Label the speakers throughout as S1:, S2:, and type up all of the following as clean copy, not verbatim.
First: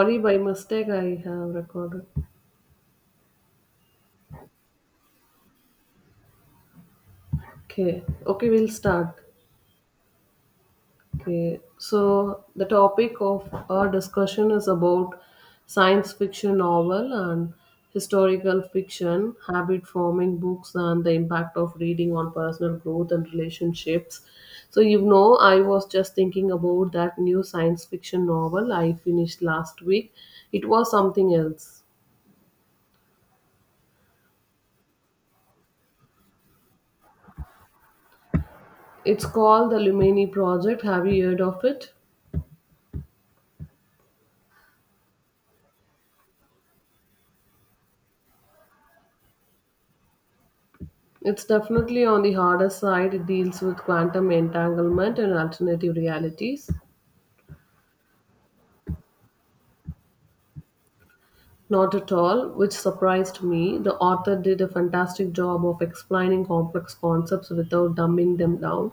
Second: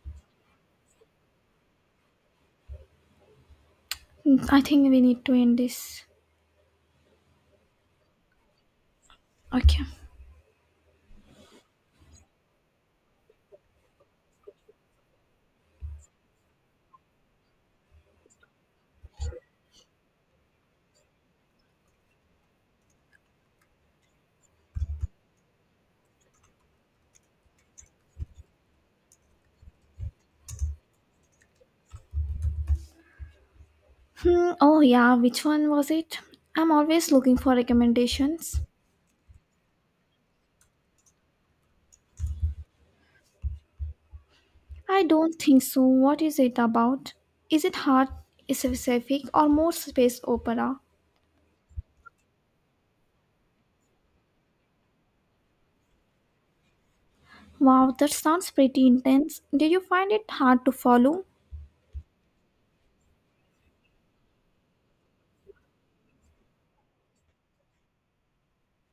S1: Sorry, by mistake I have recorded.
S2: I think we need to end this.
S1: Okay, okay, we'll start.
S2: Okay.
S1: Okay, so the topic of our discussion is about science fiction novel and historical fiction, habit forming books, and the impact of reading on personal growth and relationships. So, you know, I was just thinking about that new science fiction novel I finished last week. It was something else.
S2: Hmm, oh yeah, which one was it? I'm always looking for recommendations.
S1: It's called The Lumini Project. Have you heard of it?
S2: I don't think so. What is it about? Is it hard specific or more space opera?
S1: It's definitely on the harder side. It deals with quantum entanglement and alternative realities.
S2: Wow, that sounds pretty intense. Did you find it hard to follow?
S1: Not at all, which surprised me. The author did a fantastic job of explaining complex concepts without dumbing them down.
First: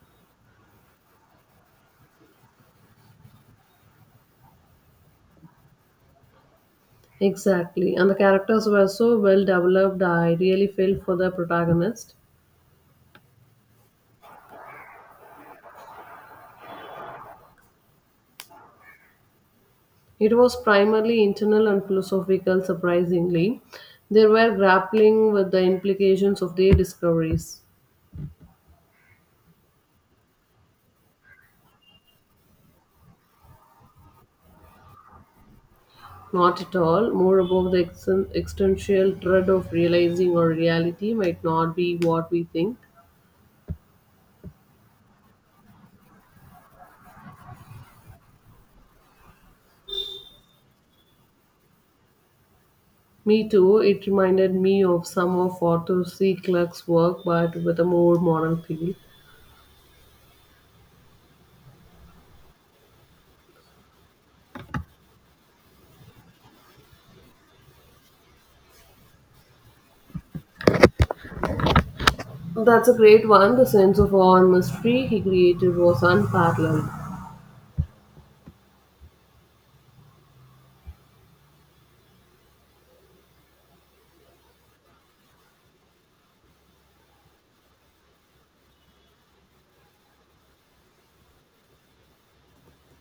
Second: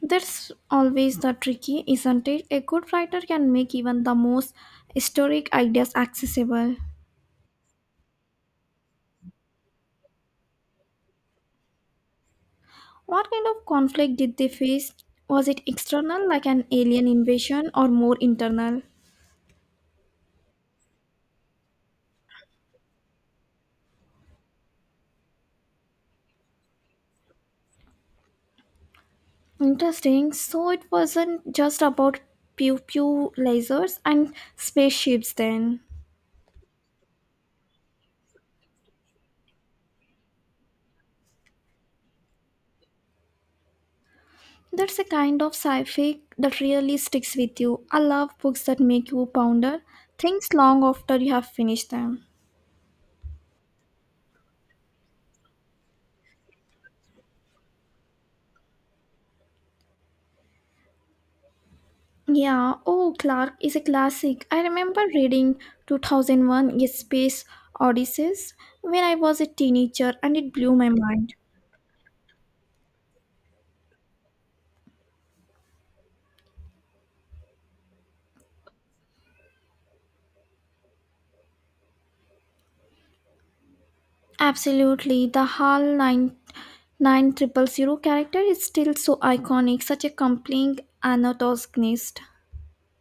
S2: That's always the tricky, isn't it? A good writer can make even the most historic ideas accessible.
S1: Exactly, and the characters were so well developed, I really felt for the protagonist.
S2: What kind of conflict did they face? Was it external, like an alien invasion, or more internal?
S1: It was primarily internal and philosophical, surprisingly. They were grappling with the implications of their discoveries.
S2: Interesting. So it wasn't just about pew pew lasers and spaceships, then.
S1: Not at all. More about the existential dread of realizing our reality might not be what we think.
S2: That's a kind of sci fi that really sticks with you. I love books that make you ponder things long after you have finished them.
S1: Me too. It reminded me of some of Arthur C. Clarke's work, but with a more modern feel.
S2: Yeah, oh, Clark is a classic. I remember reading 2001 A Space Odysseys when I was a teenager and it blew my mind.
S1: That's a great one. The sense of awe and mystery he created was unparalleled.
S2: Absolutely. The HAL nine nine Triple Zero character is still so iconic, such a compelling antagonist.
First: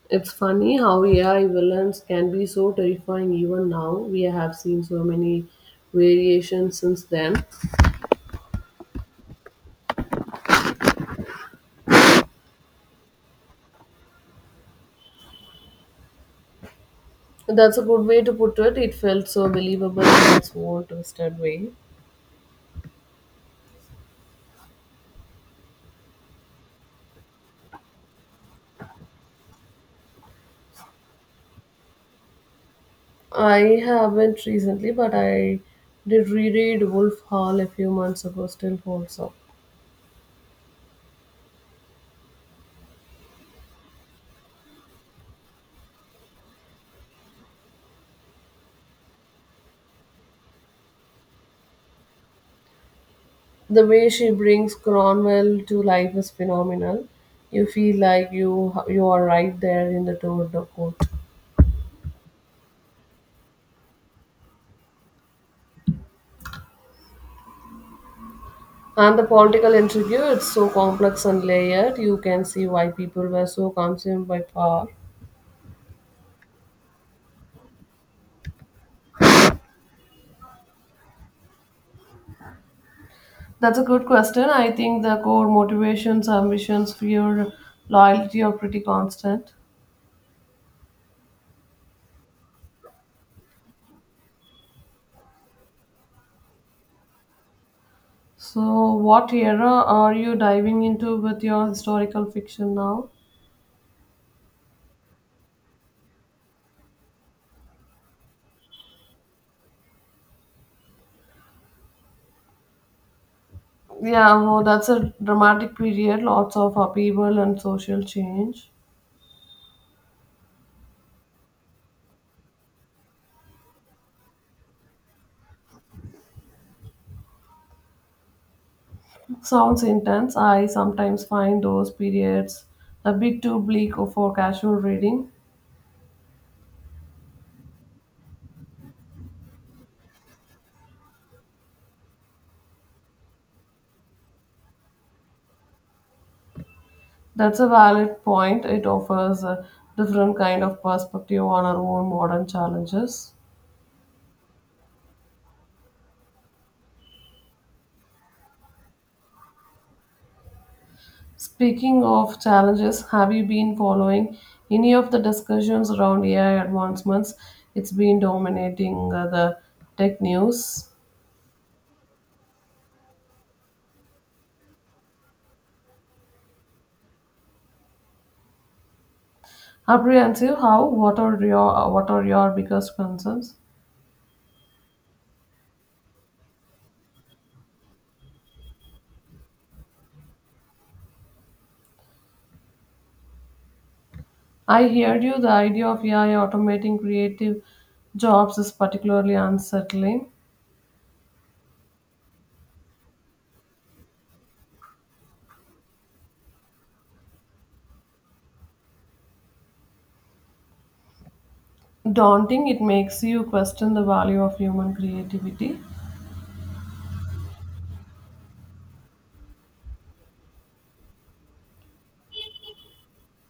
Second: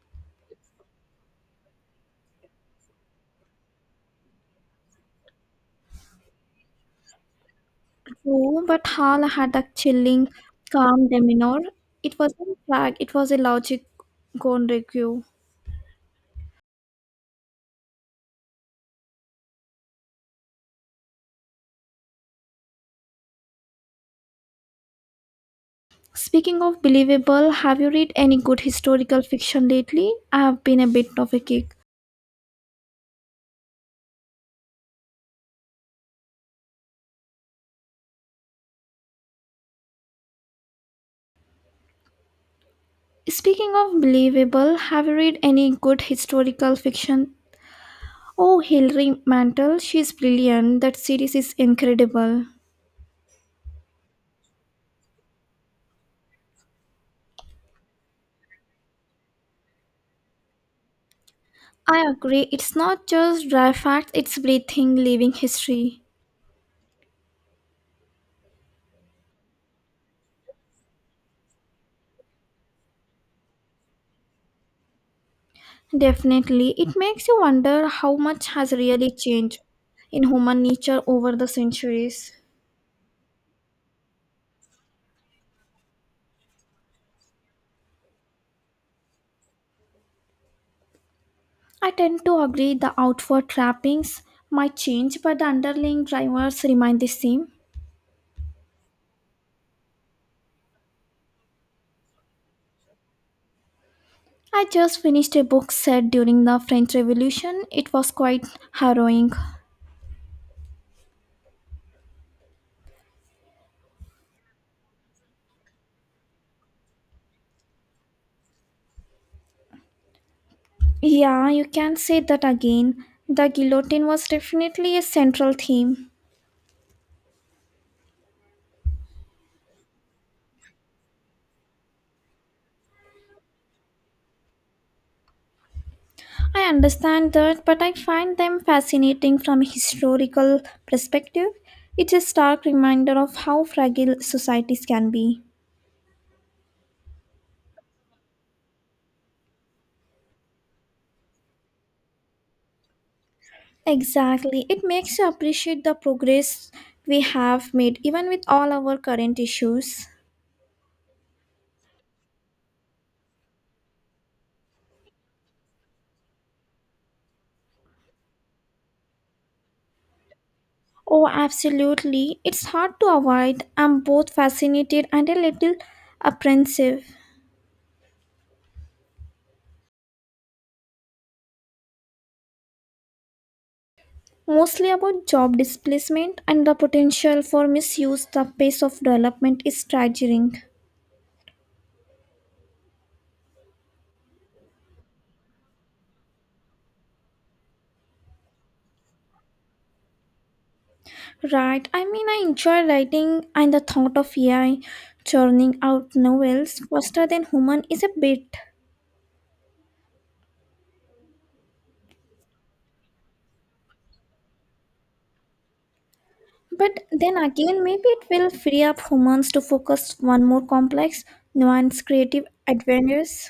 S1: It's funny how AI villains can be so terrifying even now. We have seen so many variations since then.
S2: True, but HAL had a chilling, calm demeanor. It wasn't flag, it was a logic gone rogue.
S1: That's a good way to put it. It felt so believable in its own twisted way.
S2: Speaking of believable, have you read any good historical fiction lately? I have been a bit of a kick.
S1: I haven't recently, but I did reread Wolf Hall a few months ago, still holds up.
S2: Speaking of believable, have you read any good historical fiction? Oh, Hilary Mantel, she's brilliant. That series is incredible.
S1: The way she brings Cromwell to life is phenomenal. You feel like you are right there in the tour of the court.
S2: I agree. It's not just dry facts, it's breathing, living history.
S1: And the political intrigue, it's so complex and layered, you can see why people were so consumed by power.
S2: Definitely. It makes you wonder how much has really changed in human nature over the centuries.
S1: That's a good question. I think the core motivations, ambitions, fear, loyalty are pretty constant.
S2: I tend to agree the outward trappings might change, but the underlying drivers remain the same.
S1: So, what era are you diving into with your historical fiction now?
S2: I just finished a book set during the French Revolution. It was quite harrowing.
S1: Yeah, well, that's a dramatic period, lots of upheaval and social change.
S2: Yeah, you can say that again. The guillotine was definitely a central theme.
S1: Sounds intense. I sometimes find those periods a bit too bleak for casual reading.
S2: I understand that, but I find them fascinating from a historical perspective. It's a stark reminder of how fragile societies can be.
S1: That's a valid point. It offers a different kind of perspective on our own modern challenges.
S2: Exactly. It makes you appreciate the progress we have made, even with all our current issues.
S1: Speaking of challenges, have you been following any of the discussions around AI advancements? It's been dominating the tech news.
S2: Oh, absolutely. It's hard to avoid. I'm both fascinated and a little apprehensive,
S1: Apprehensive, how? What are your biggest concerns?
S2: mostly about job displacement and the potential for misuse. The pace of development is staggering.
S1: I heard you. The idea of AI automating creative jobs is particularly unsettling.
S2: Right. I mean, I enjoy writing, and the thought of AI churning out novels faster than human is a bit.
S1: Daunting, it makes you question the value of human creativity.
S2: But then again, maybe it will free up humans to focus on more complex, nuanced creative adventures.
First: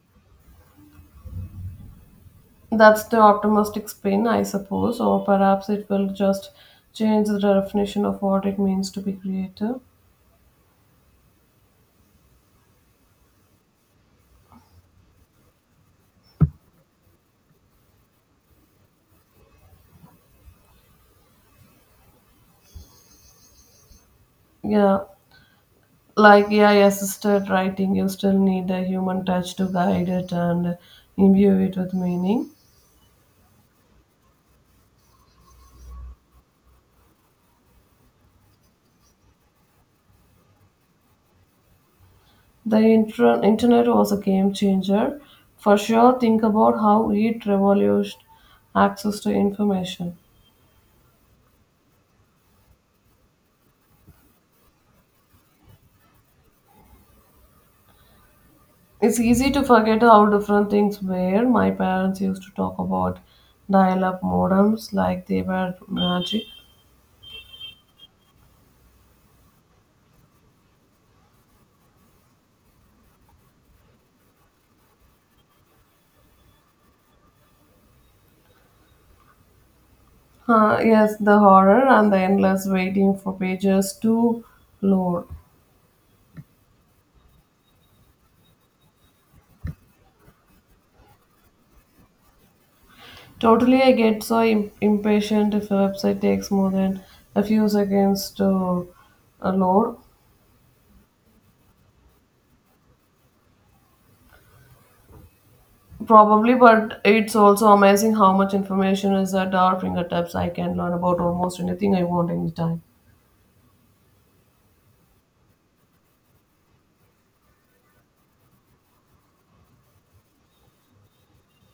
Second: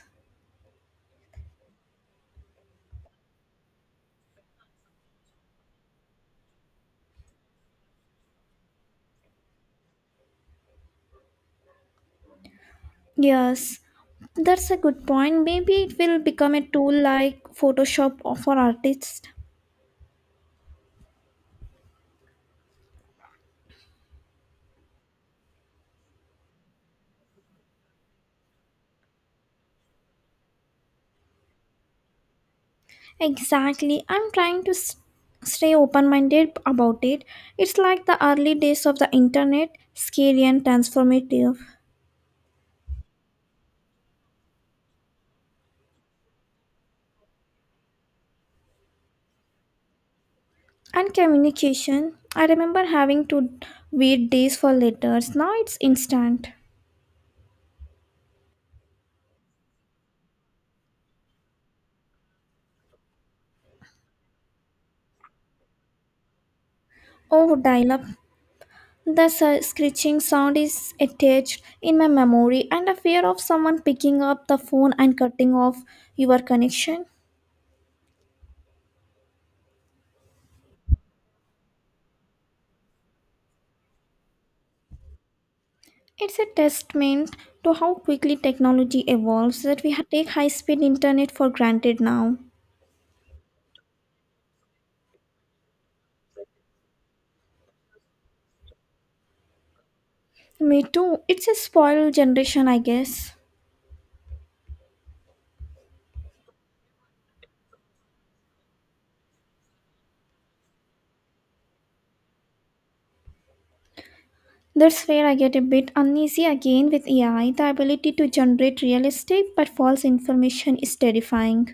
S1: That's the optimistic spin, I suppose, or perhaps it will just change the definition of what it means to be creative.
S2: Yes, that's a good point. Maybe it will become a tool like Photoshop for artists.
S1: Yeah, like AI assisted writing, you still need a human touch to guide it and imbue it with meaning.
S2: Exactly. I'm trying to stay open minded about it. It's like the early days of the internet, scary and transformative.
S1: The internet was a game changer. For sure, think about how it revolutionized access to information.
S2: And communication. I remember having to wait days for letters. Now it's instant.
S1: It's easy to forget how different things were. My parents used to talk about dial up modems like they were magic.
S2: Oh, dial up. The screeching sound is attached in my memory, and the fear of someone picking up the phone and cutting off your connection.
S1: Yes, the horror and the endless waiting for pages to load.
S2: It's a testament to how quickly technology evolves that we take high speed internet for granted now.
S1: Totally, I get so impatient if a website takes more than a few seconds to load.
S2: Me too. It's a spoiled generation, I guess.
S1: Probably, but it's also amazing how much information is at our fingertips. I can learn about almost anything I want anytime.
S2: That's where I get a bit uneasy again with AI. The ability to generate realistic but false information is terrifying.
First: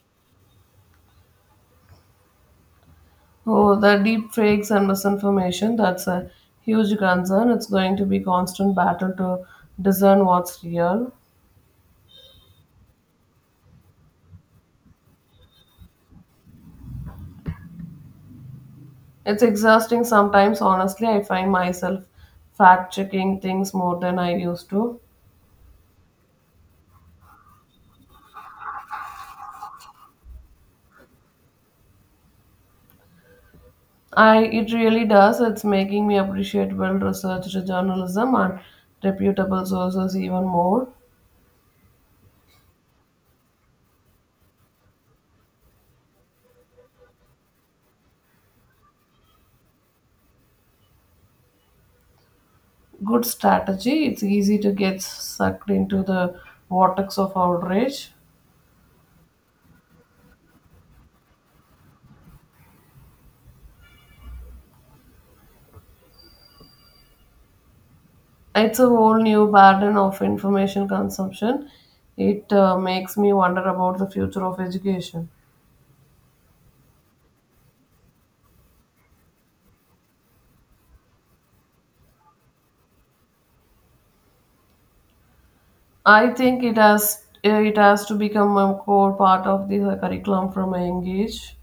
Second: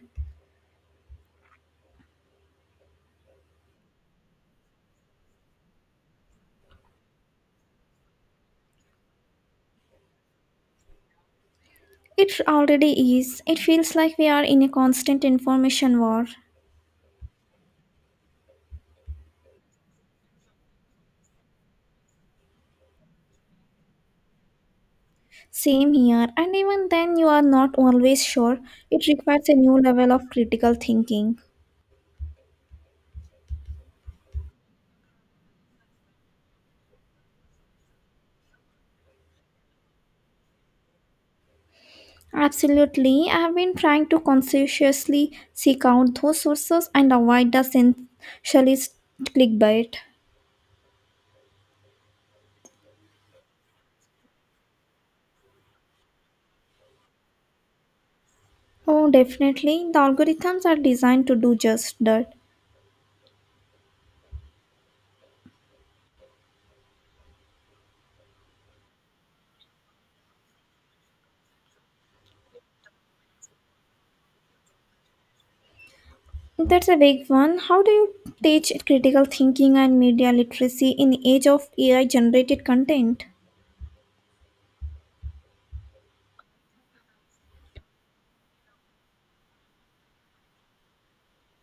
S1: Oh, the deep fakes and misinformation, that's a huge concern. It's going to be constant battle to discern what's real.
S2: It already is. It feels like we are in a constant information war.
S1: It's exhausting sometimes, honestly. I find myself fact checking things more than I used to.
S2: Same here, and even then, you are not always sure. It requires a new level of critical thinking.
S1: I it really does. It's making me appreciate well researched journalism and reputable sources even more.
S2: Absolutely, I have been trying to conscientiously seek out those sources and avoid the sensationalist clickbait.
S1: Good strategy. It's easy to get sucked into the vortex of outrage.
S2: Oh, definitely. The algorithms are designed to do just that.
S1: It's a whole new burden of information consumption. It makes me wonder about the future of education.
S2: That's a big one. How do you teach critical thinking and media literacy in the age of AI generated content?
S1: I think it has to become a core part of the curriculum from a young age.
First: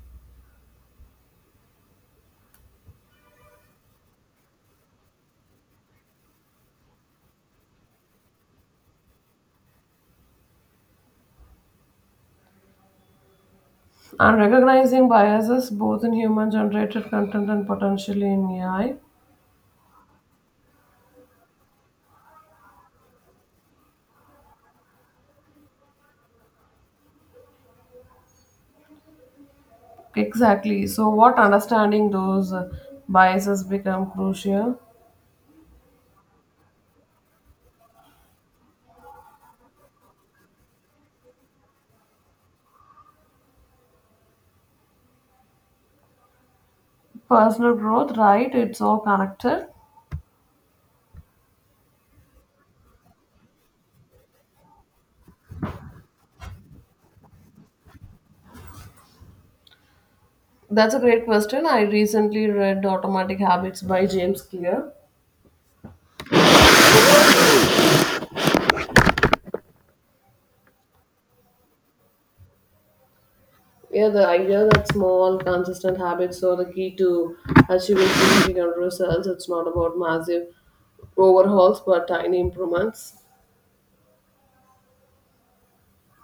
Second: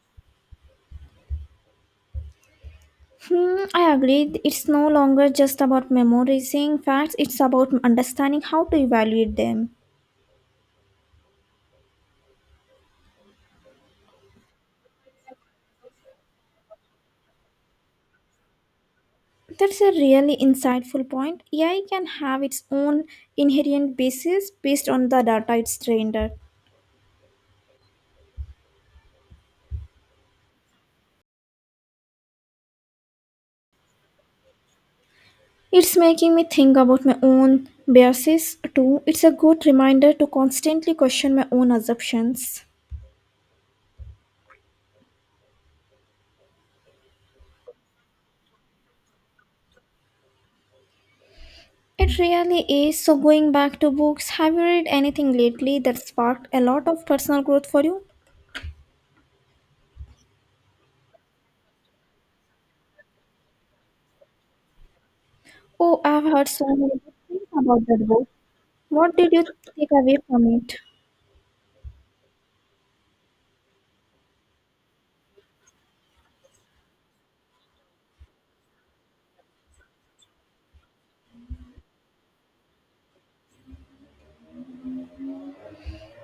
S2: I agree. It's no longer just about memorizing facts, it's about understanding how to evaluate them.
S1: And recognizing biases both in human generated content and potentially in AI.
S2: That's a really insightful point. AI can have its own inherent basis based on the data it's trained at.
S1: Exactly. So, what understanding those biases become crucial.
S2: It's making me think about my own biases too. It's a good reminder to constantly question my own assumptions.
S1: Personal growth, right? It's all connected.
S2: It really is. So, going back to books, have you read anything lately that sparked a lot of personal growth for you?
S1: That's a great question. I recently read Automatic Habits by James Clear.
S2: Oh, I've heard so many good things about that book. What did you take away from it?
S1: Yeah, the idea that small, consistent habits are the key to achieving significant results. It's not about massive overhauls, but tiny improvements.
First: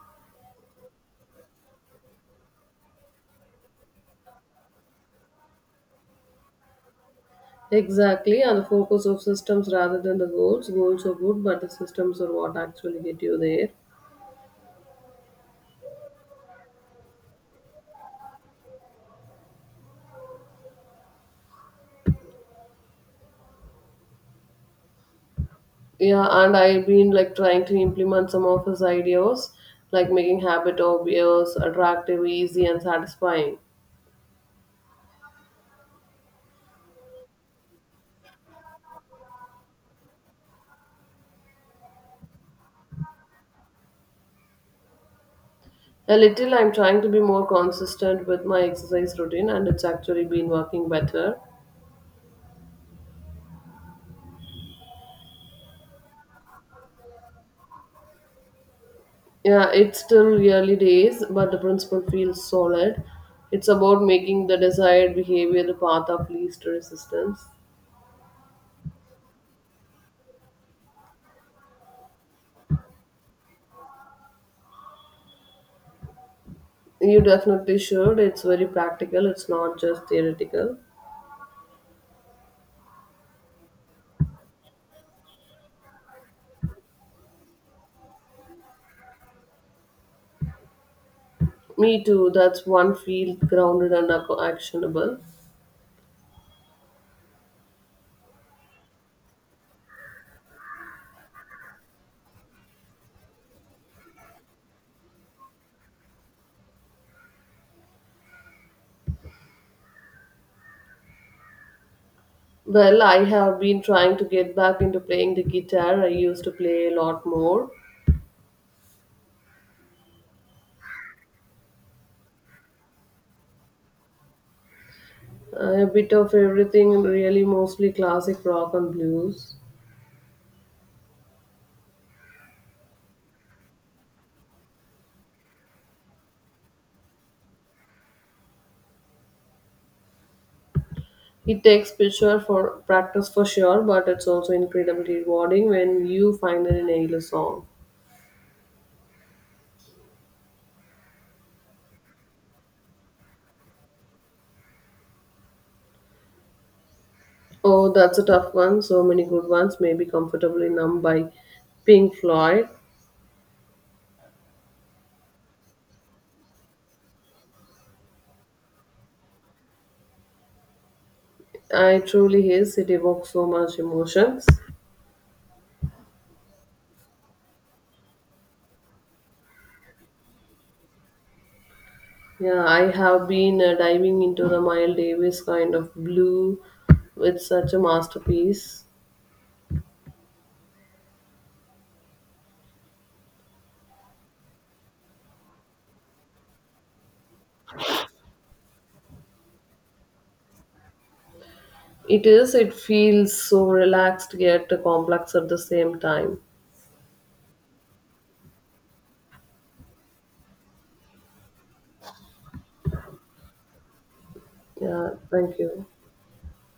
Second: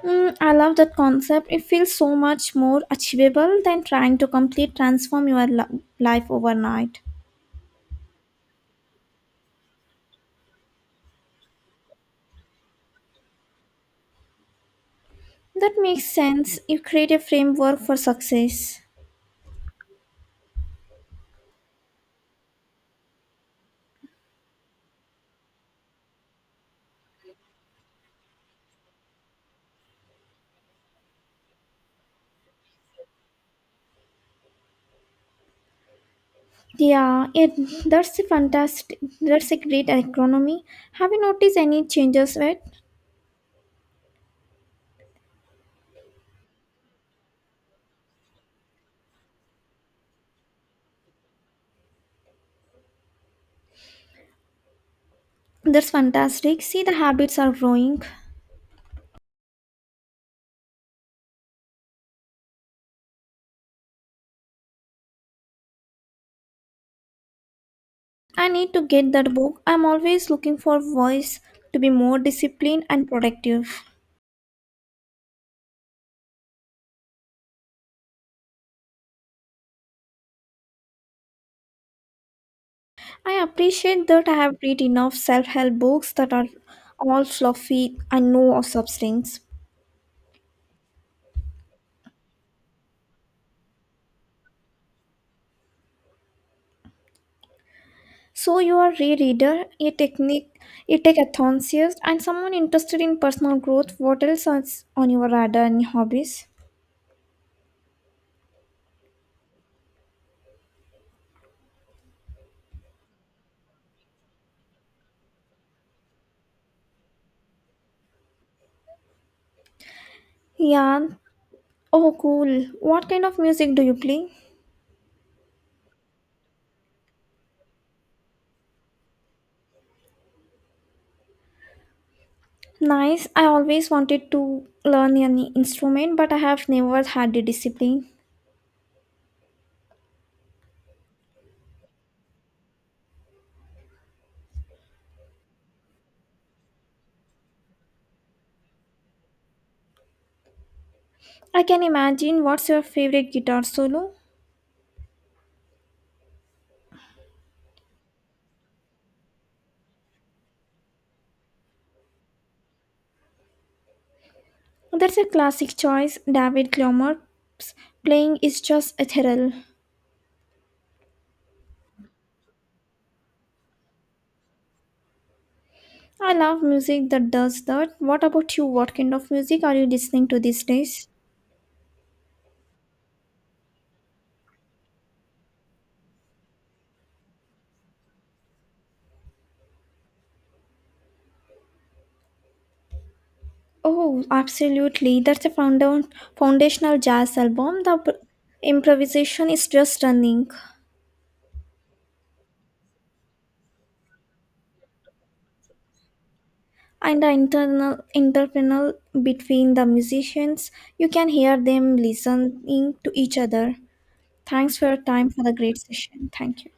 S2: I love that concept. It feels so much more achievable than trying to completely transform your life overnight.
S1: Exactly, and the focus of systems rather than the goals. Goals are good, but the systems are what actually get you there.
S2: That makes sense. You create a framework for success.
S1: Yeah, and I've been like trying to implement some of his ideas, like making habit obvious, attractive, easy, and satisfying.
S2: Yeah, that's a fantastic. That's a great economy. Have you noticed any changes yet?
S1: A little, I'm trying to be more consistent with my exercise routine, and it's actually been working better.
S2: That's fantastic. See, the habits are growing.
S1: Yeah, it's still early days, but the principle feels solid. It's about making the desired behavior the path of least resistance.
S2: I need to get that book. I'm always looking for ways to be more disciplined and productive.
S1: You definitely should. It's very practical, it's not just theoretical.
S2: I appreciate that I have read enough self help books that are all fluffy and no of substance.
S1: Me too, that's one field grounded and actionable.
S2: So, you are a reader, a technique, a tech enthusiast, and someone interested in personal growth. What else is on your radar and hobbies?
S1: Well, I have been trying to get back into playing the guitar. I used to play a lot more,
S2: Yeah. Oh, cool. What kind of music do you play?
S1: a bit of everything, really, mostly classic rock and blues.
S2: Nice. I always wanted to learn an instrument, but I have never had the discipline.
S1: It takes picture for practice for sure, but it's also incredibly rewarding when you finally nail a song.
S2: I can imagine what's your favorite guitar solo?
S1: Oh, that's a tough one, so many good ones. Maybe Comfortably Numb by Pink Floyd.
S2: That's a classic choice. David Gilmour's playing is just ethereal.
S1: I truly is, it evokes so much emotions.
S2: I love music that does that. What about you? What kind of music are you listening to these days?
S1: Yeah, I have been diving into the Miles Davis Kind of Blue. With such a masterpiece.
S2: Oh, absolutely. That's a foundational jazz album. The improvisation is just stunning.
S1: It is. It feels so relaxed yet complex at the same time.
S2: And the internal interpersonal between the musicians, you can hear them listening to each other. Thanks for your
S1: Yeah,
S2: time for the
S1: thank
S2: great
S1: you.
S2: session, thank you.